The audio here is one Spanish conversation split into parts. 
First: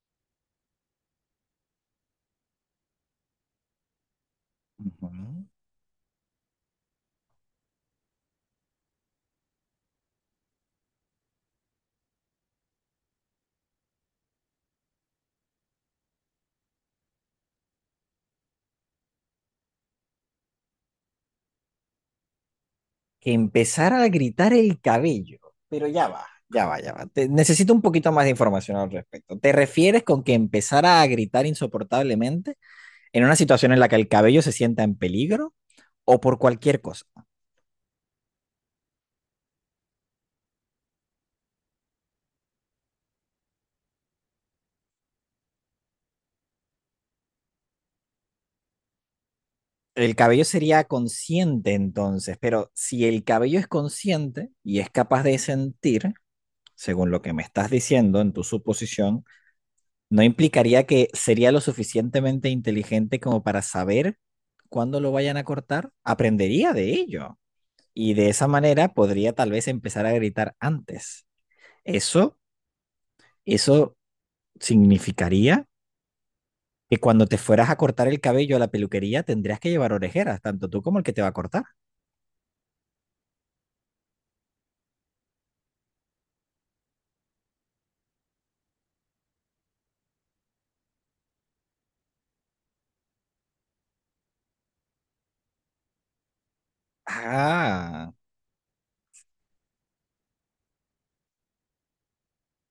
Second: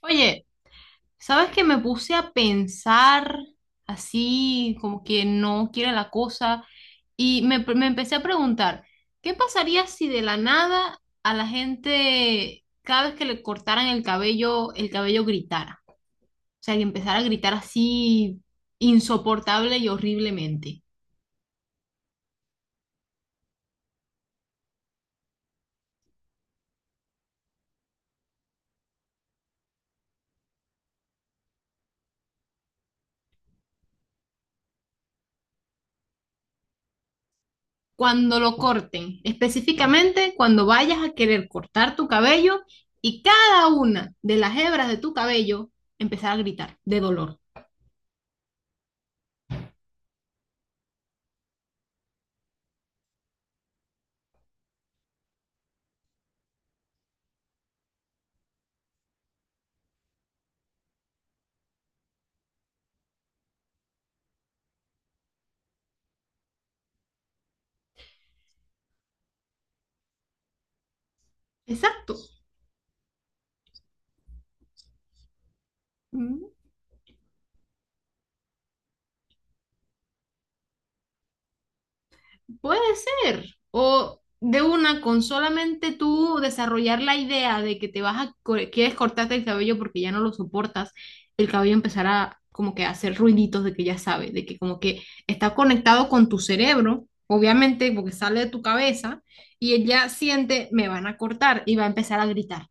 Oye, ¿sabes que me puse a pensar así, como que Ujú. no quiere la cosa? Y me empecé a preguntar, ¿qué pasaría si de la nada a la gente, cada vez que le cortaran el cabello gritara? O sea, que empezara a gritar así insoportable y horriblemente. Que empezara a gritar el cabello. Pero ya va, ya va, ya va. Necesito un poquito más de información al respecto. ¿Te refieres con que empezara a gritar insoportablemente en una situación en la que el cabello se sienta en peligro o por cualquier cosa? Cuando lo corten, específicamente cuando vayas a querer cortar tu cabello y cada una de las hebras de tu cabello empezara a gritar de dolor. El cabello sería consciente entonces, pero si el cabello es consciente y es capaz de sentir, según lo que me estás diciendo en tu suposición, no implicaría que sería lo suficientemente inteligente como para saber cuándo lo vayan a cortar, aprendería de ello y de esa manera podría tal vez empezar a gritar antes. Exacto. Eso, eso significaría mm, que cuando te fueras a cortar el cabello a la peluquería tendrías que llevar orejeras, tanto tú como el que te va a cortar. Puede ser. O de una, con solamente tú desarrollar la idea de que te vas a, quieres cortarte el cabello porque ya no lo soportas, el cabello empezará como que a hacer ruiditos de que ya sabe, de que como que está conectado con tu cerebro, obviamente porque Ah, sale de tu cabeza, y él ya siente, me van a cortar y va a empezar a gritar.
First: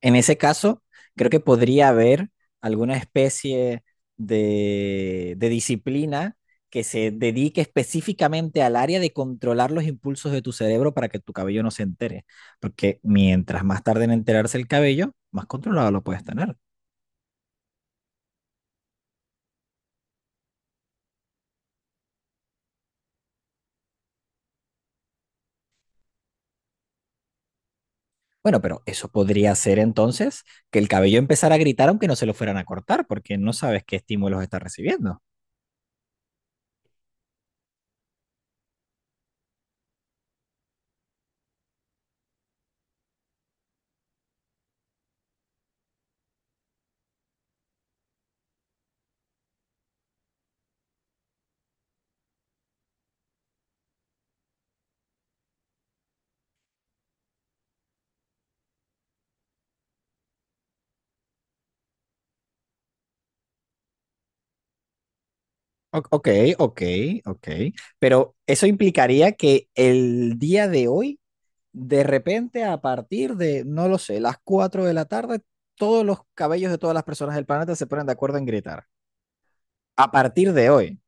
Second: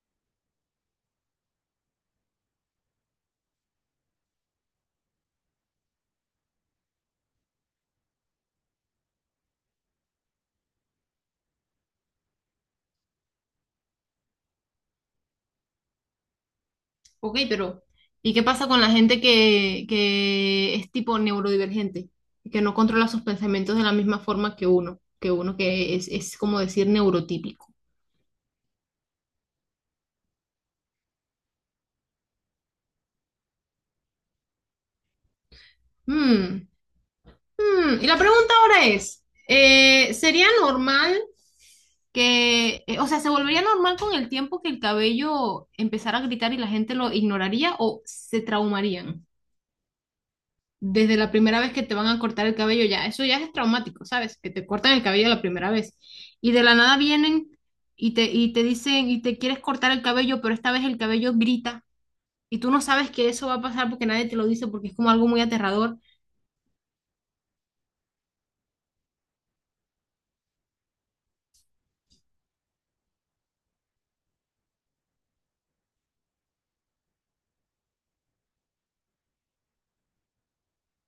en ese caso, creo que podría haber alguna especie de disciplina que se dedique específicamente al área de controlar los impulsos de tu cerebro para que tu cabello no se entere. Porque mientras más tarde en enterarse el cabello, más controlado lo puedes tener. Ok, pero ¿y qué pasa con la gente que es tipo neurodivergente? Que no controla sus pensamientos de la misma forma que uno, que uno que es como decir neurotípico. Bueno, pero eso podría ser entonces que el cabello empezara a gritar aunque no se lo fueran a cortar, porque no sabes qué estímulos está recibiendo. Mm, mm. Y la pregunta ahora es, ¿sería normal que, o sea, se volvería normal con el tiempo que el cabello empezara a gritar y la gente lo ignoraría o se traumarían? Desde la primera vez que te van a cortar el cabello, ya, eso ya es traumático, ¿sabes? Que te cortan el cabello la primera vez. Y de la nada vienen y y te dicen, y te quieres cortar el cabello, pero esta vez el cabello grita. Y tú no sabes que eso va a pasar porque nadie te lo dice, porque es como algo muy aterrador. Ok, ok, ok. Pero eso implicaría que el día de hoy de repente, a partir de, no lo sé, las 4 de la tarde, todos los cabellos de todas las personas del planeta se ponen de acuerdo en gritar. A partir de hoy,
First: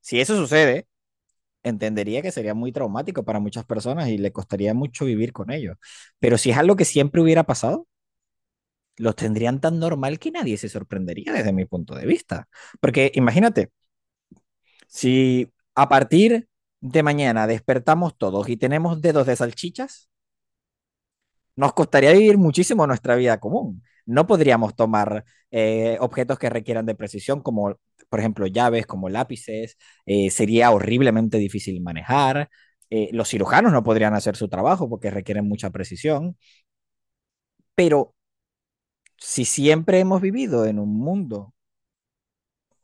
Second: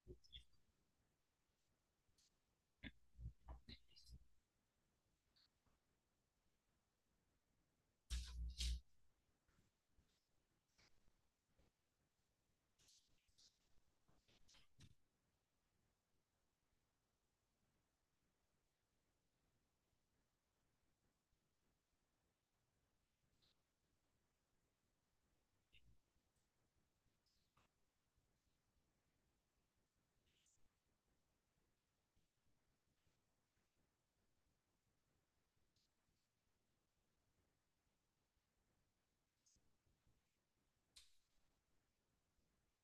si eso sucede, entendería que sería muy traumático para muchas personas y le costaría mucho vivir con ellos. Pero si es algo que siempre hubiera pasado, los tendrían tan normal que nadie se sorprendería desde mi punto de vista. Porque imagínate, si a partir de mañana despertamos todos y tenemos dedos de salchichas, nos costaría vivir muchísimo nuestra vida común. No podríamos tomar, objetos que requieran de precisión, como por ejemplo llaves, como lápices. Sería horriblemente difícil manejar. Los cirujanos no podrían hacer su trabajo porque requieren mucha precisión. Pero si siempre hemos vivido en un mundo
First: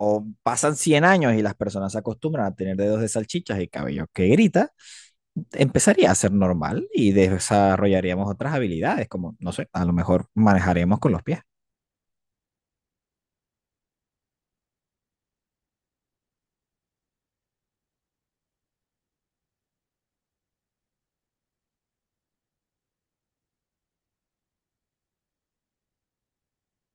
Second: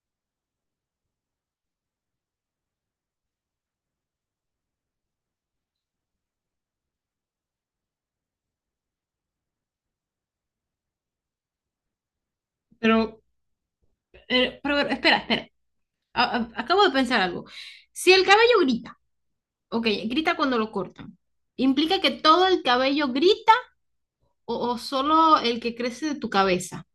o pasan 100 años y las personas se acostumbran a tener dedos de salchichas y cabello que grita, empezaría a ser normal y desarrollaríamos otras habilidades, como, no sé, a lo mejor manejaremos con los pies. Pero, pero espera, espera. Acabo de pensar algo. Si el cabello grita, ok, grita cuando lo cortan, ¿implica que todo el cabello grita o solo el que crece de tu cabeza?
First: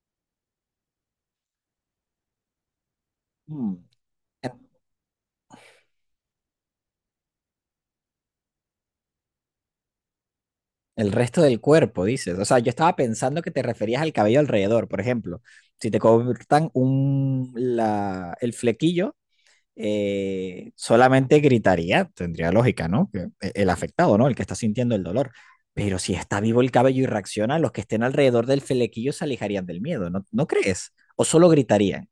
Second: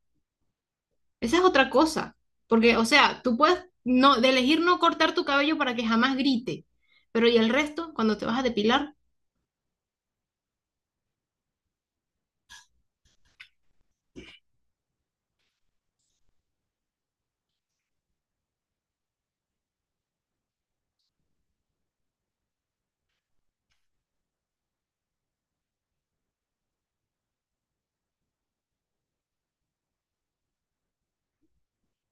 Esa es otra cosa, porque, o sea, tú puedes Mm. no, de elegir no cortar tu cabello para que jamás grite, pero ¿y el resto cuando te vas a depilar? El resto del cuerpo, dices. O sea, yo estaba pensando que te referías al cabello alrededor. Por ejemplo, si te cortan un, la, el flequillo, solamente gritaría, tendría lógica, ¿no? Que el afectado, ¿no? El que está sintiendo el dolor. Pero si está vivo el cabello y reacciona, los que estén alrededor del flequillo se alejarían del miedo, ¿no, no crees? O solo gritarían.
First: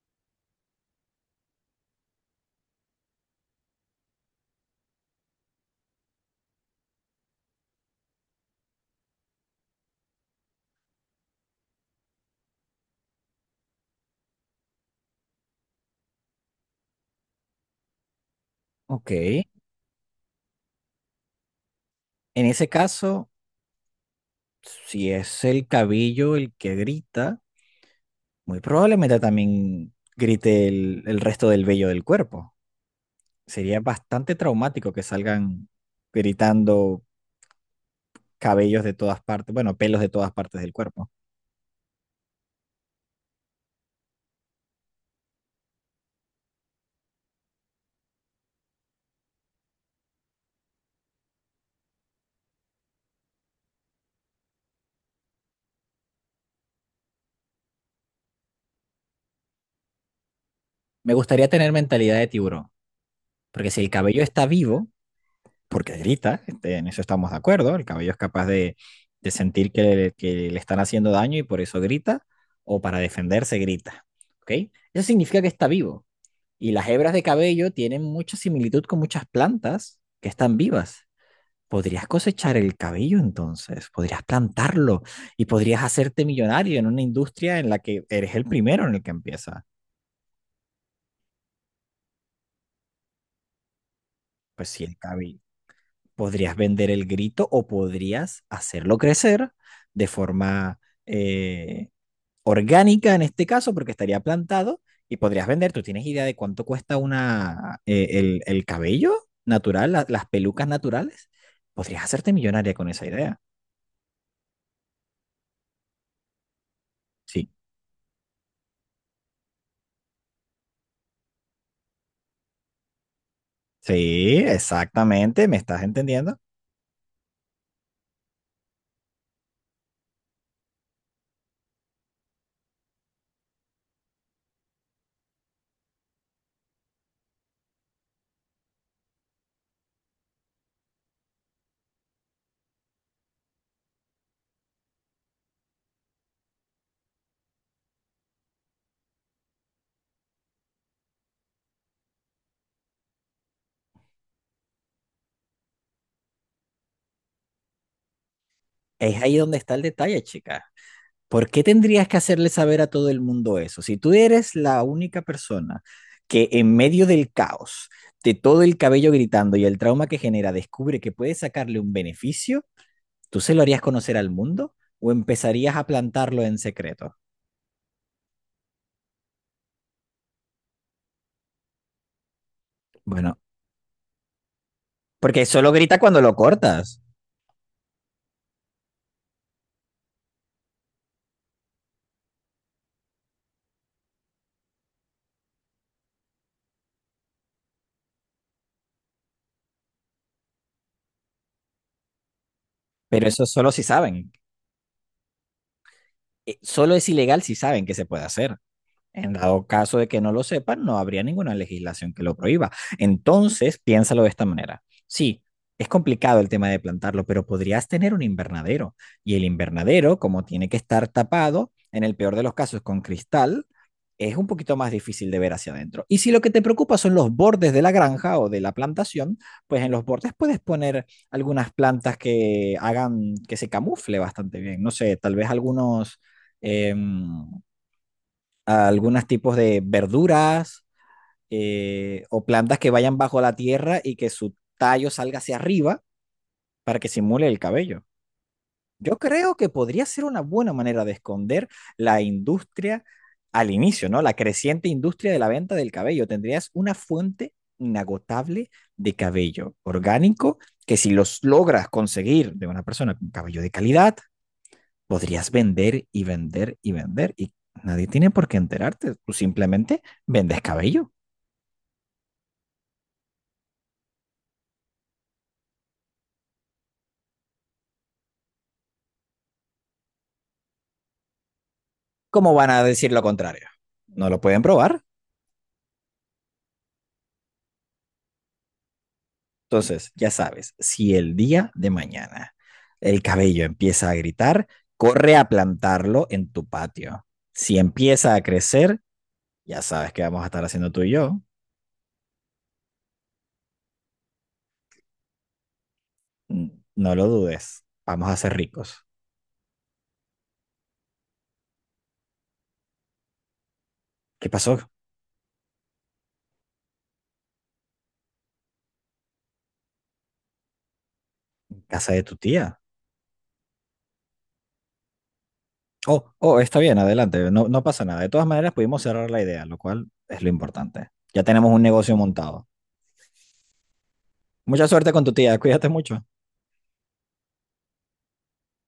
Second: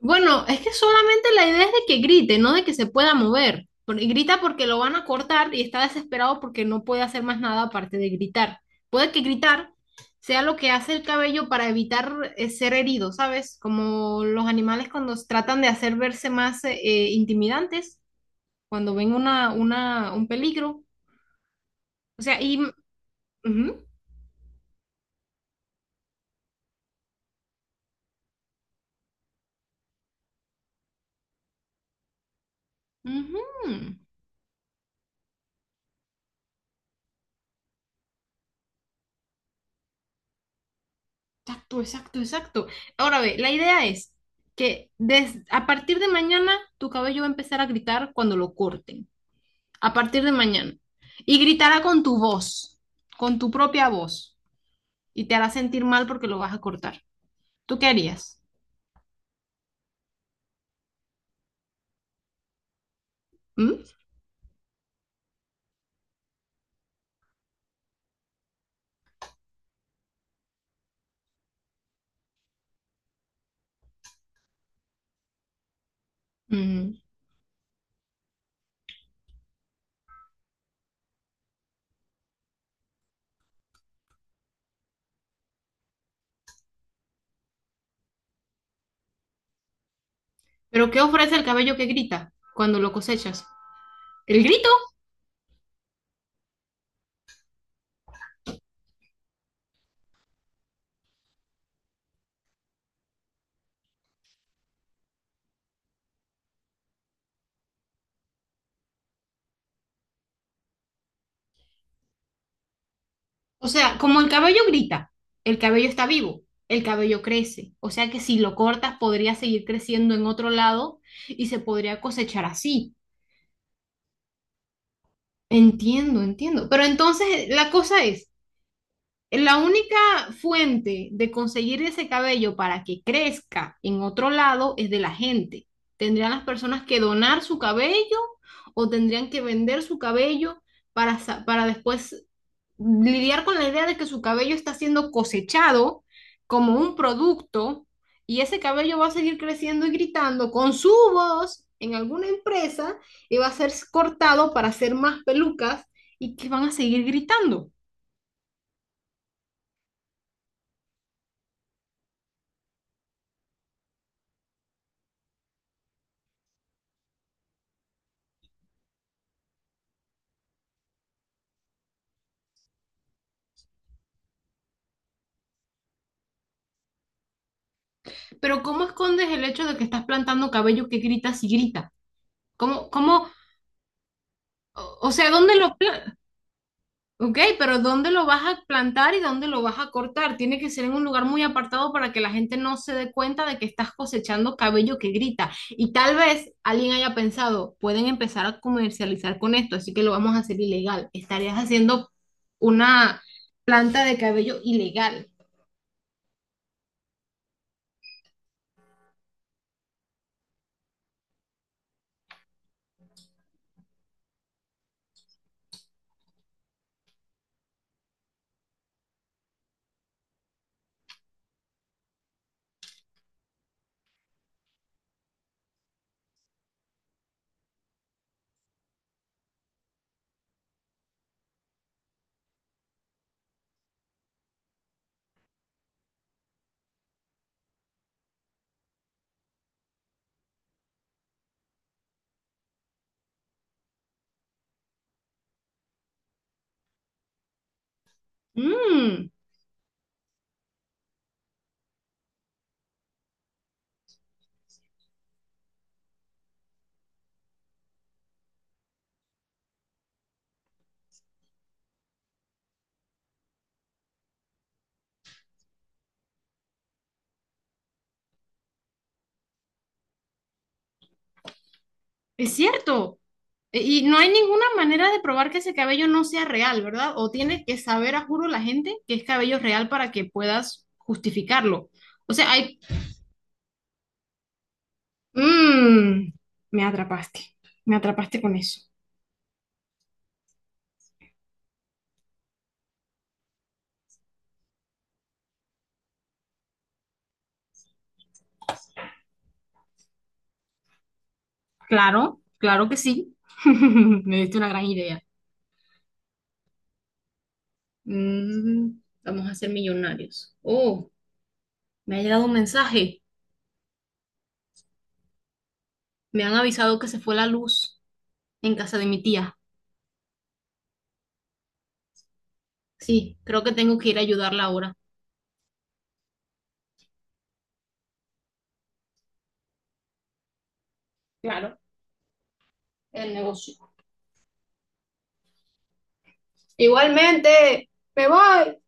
Bueno, es que solamente la idea es de que grite, no de que se pueda mover. Porque grita porque lo van a cortar y está desesperado porque no puede hacer más nada aparte de gritar. Puede que gritar sea lo que hace el cabello para evitar ser herido, ¿sabes? Como los animales cuando tratan de hacer verse más intimidantes, cuando Ok. ven En un peligro. O sea, y... ese caso, ujú. si es el cabello el que grita, muy probablemente también grite el resto del vello del cuerpo. Ujú. Sería bastante traumático que salgan gritando cabellos de todas partes, bueno, pelos de todas partes del cuerpo. Exacto, exacto, exacto. Ahora ve, la idea es que a partir de mañana tu cabello va a empezar a gritar cuando lo corten. A partir de mañana. Y gritará con tu voz, con tu propia voz. Y te hará sentir mal porque lo vas a cortar. ¿Tú qué harías? Me gustaría tener mentalidad de tiburón, porque ¿Mm? si el cabello está vivo, porque grita, este, en eso estamos de acuerdo, el cabello es capaz de sentir que le están haciendo daño y por eso grita, o para defenderse grita, ¿ok? Eso significa que está vivo. Y las Mm. hebras de cabello tienen mucha similitud con muchas plantas que están vivas. Podrías cosechar el cabello entonces, podrías plantarlo y podrías hacerte millonario en una industria en la que eres el primero en el que empieza. ¿Pero qué ofrece el cabello que grita cuando lo cosechas? El Pues grito. sí, el cabello. Podrías vender el grito o podrías hacerlo crecer de forma, eh, orgánica en este caso, porque estaría plantado y podrías vender. ¿Tú tienes idea de cuánto cuesta una, el cabello natural, las pelucas naturales? Podrías hacerte millonaria con esa idea. O sea, como el cabello grita, el cabello está vivo, el cabello Sí. crece. O sea que si lo cortas podría seguir creciendo en otro lado y se podría cosechar así. Sí, exactamente, me estás Entiendo, entendiendo. entiendo. Pero entonces la cosa es, la única fuente de conseguir ese cabello para que crezca en otro lado es de la gente. ¿Tendrían las personas que donar su cabello o tendrían que vender su cabello para, para después lidiar con la idea de que su cabello está siendo cosechado como un producto y ese cabello va a seguir creciendo y gritando con su voz en alguna empresa y va a ser cortado para hacer más pelucas y que van a seguir gritando? Es ahí donde está el detalle, chica. ¿Por qué tendrías que hacerle saber a todo el mundo eso? Si tú eres la única persona que, en medio del caos, de todo el cabello gritando y el trauma que genera, descubre que puede sacarle un beneficio, ¿tú se lo harías conocer al mundo o empezarías a plantarlo en secreto? Pero ¿cómo escondes el hecho de que estás plantando cabello que grita si grita? ¿Cómo, cómo, Bueno, o sea, porque ¿dónde solo lo, grita cuando lo cortas, Ok, pero ¿dónde lo vas a plantar y dónde lo vas a cortar? Tiene que ser en un lugar muy apartado para que la gente no se dé cuenta de que estás cosechando cabello que grita. Y tal vez alguien haya pensado, pueden empezar a comercializar con esto, así que lo vamos a hacer ilegal. Estarías haciendo una pero eso solo si planta de saben. cabello ilegal. Solo es ilegal si saben que se puede hacer. En dado caso de que no lo sepan, no habría ninguna legislación que lo prohíba. Entonces, piénsalo de esta manera. Sí, es complicado el tema de plantarlo, pero podrías tener un invernadero. Y el invernadero, como tiene que estar tapado, en el peor de los casos con cristal, es un poquito más difícil de ver hacia adentro. Y si lo que te preocupa son los bordes de la granja o de la plantación, pues en los bordes puedes poner algunas plantas que hagan que se camufle bastante bien. No sé, tal vez algunos... em, a algunos tipos de verduras, o plantas que vayan bajo la tierra y que su tallo salga hacia arriba para que simule el cabello. Yo Mm, creo que podría ser una buena manera de esconder la industria al inicio, ¿no? La creciente industria de la venta del cabello. Tendrías una fuente inagotable de cabello orgánico que, si los logras conseguir de una persona con cabello de calidad, podrías vender y vender y vender y nadie tiene por qué enterarte. Tú simplemente vendes cabello. es cierto. Y no hay ninguna manera de probar que ese cabello no sea real, ¿verdad? O tiene que saber, a juro, la gente que es cabello real para que puedas justificarlo. O sea, ¿Cómo van hay... a decir lo contrario? No lo pueden probar. Mmm, me atrapaste. Me atrapaste con eso. Entonces, ya sabes, si el día de mañana el cabello empieza a gritar, corre a plantarlo en tu patio. Si empieza a crecer, ya sabes qué vamos a estar haciendo tú y yo. Claro, claro que sí. Me diste una gran idea. Mm, no lo dudes. Vamos a ser Mm, ricos. vamos a ser millonarios. Oh, me ha llegado un mensaje. ¿Qué pasó? Me han avisado que se fue la luz en casa de mi tía. Casa de tu tía. Sí, creo que tengo que ir a ayudarla ahora. Oh, oh, está bien, adelante, no, no pasa nada. De todas maneras, pudimos cerrar la idea, lo cual es lo importante. Ya tenemos Claro, un negocio montado. el negocio. Mucha suerte con tu tía, cuídate mucho. Igualmente, me voy.